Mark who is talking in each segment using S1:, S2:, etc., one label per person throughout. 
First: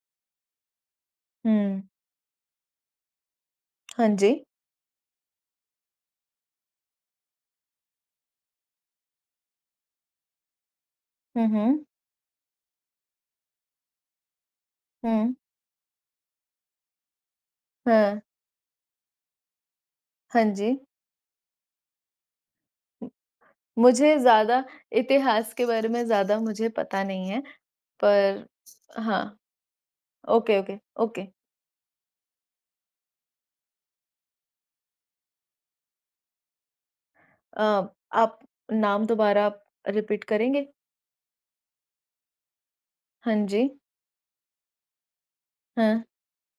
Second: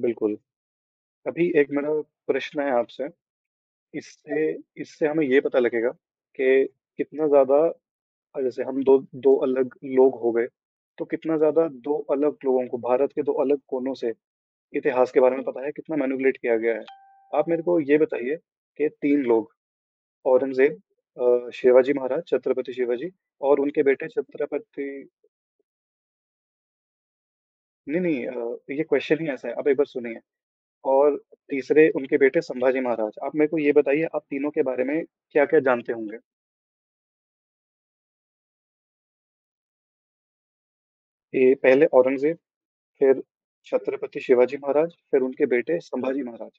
S1: बिल्कुल, अभी 1
S2: हुँ।
S1: मेरा प्रश्न है आपसे।
S2: हाँ जी।
S1: इससे इससे हमें ये पता लगेगा कि कितना ज़्यादा अ, जैसे हम 2- 2 अलग लोग हो गए तो कितना
S2: हुँ,
S1: ज़्यादा
S2: हुँ।
S1: 2 अलग लोगों को भारत के 2 अलग कोनों से, इतिहास के
S2: हुँ।
S1: बारे में पता है, कितना मैनिपुलटे किया गया है। आप मेरे को ये
S2: हाँ।
S1: बताइए कि 3 लोग
S2: हाँ जी।
S1: औरंगज़ेब, अ, शिवाजी महाराज, छत्रपति शिवाजी और उनके बेटे
S2: मुझे ज़्यादा
S1: छत्रपति
S2: इतिहास के बारे में ज़्यादा मुझे पता नहीं हैं।
S1: नहीं, नहीं, अ,
S2: पर
S1: देखिए ये क्वेशन ही
S2: हाँ,
S1: ऐसा है, आप एक बार सुनिए
S2: ओके, ओके,
S1: और
S2: ओके।
S1: तीसरे उनके बेटे संभाजी महाराज। आप मेरे को ये बताइए आप तीनों के बारे में क्या-क्या जानते होंगे?
S2: अ, आप नाम दोबारा रीपीट करेंगे?
S1: ये पहले औरंगज़ेब फिर
S2: हाँ जी।
S1: छत्रपति शिवाजी महाराज, फिर उनके बेटे
S2: हाँ।
S1: संभाजी महाराज।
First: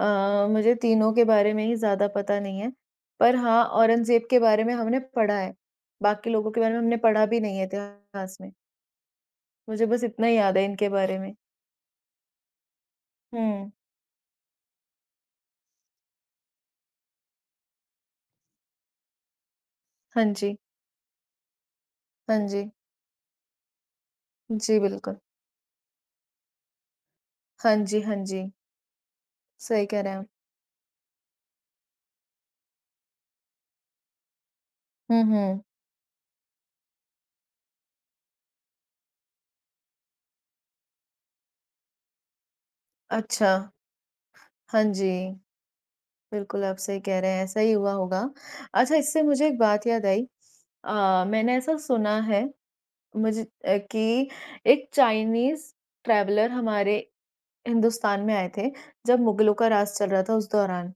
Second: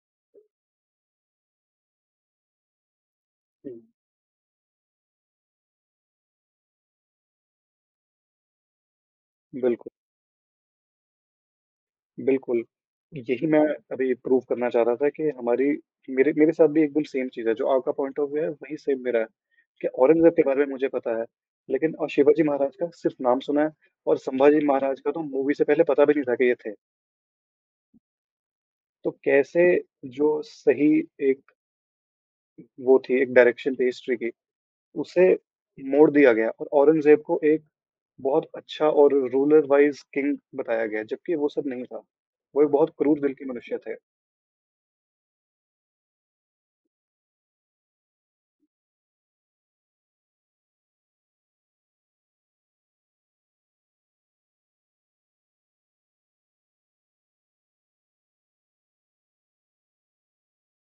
S2: अ, मुझे तीनों के बारे में ही ज़्यादा पता नहीं है, पर हाँ,
S1: हुँ।
S2: औरंगज़ेब के बारे में हमने पढ़ा है, बाकी लोगों के बारे में हमने पढ़ा भी नहीं है इतिहास में। मुझे
S1: बिल्कुल।
S2: बस इतना ही याद है इनके बारे में।
S1: बिल्कुल। यही मैं
S2: हुँ।
S1: अभी प्रूव करना चाह रहा था कि हमारे मेरे मेरे साथ भी एकदम सेम चीज़ है। जो आपका पॉइंट ऑफ व्यू है, वही सेम मेरा है कि
S2: हाँ
S1: औरंगज़ेब के
S2: जी।
S1: बारे में मुझे पता है लेकिन अ,
S2: हाँ
S1: शिवाजी
S2: जी।
S1: महाराज का सिर्फ़ नाम सुना है और संभाजी
S2: जी,
S1: महाराज का
S2: बिल्कुल।
S1: तो मूवी से पहले पता भी नहीं था, कि ये थे।
S2: हाँ जी, हाँ जी।
S1: तो कैसे
S2: सही कह रहे हैं आप।
S1: जो सही एक वो थी एक डाएरेक्शन थी हिस्ट्री की,
S2: हुँ,
S1: उसे
S2: हुँ।
S1: मोड़ दिया गया और औरंगज़ेब को एक बहुत अच्छा और रूलर वाइज़ किंग बताया गया, जबकि वो सब नहीं था। वो एक बहुत क्रूर दिल के
S2: अच्छा,
S1: मनुष्य थे।
S2: हाँ जी, बिल्कुल आप सही कह रहे हैं ऐसा ही हुआ होगा। अच्छा इससे मुझे एक बात याद आई। अ, मैंने ऐसा सुना हैं मुझे अ, कि एक चाइनीज़ ट्रैवलर हमारे हिंदुस्तान में आए थे, जब मुगलों का राज़ चल रहा था उस दौरान।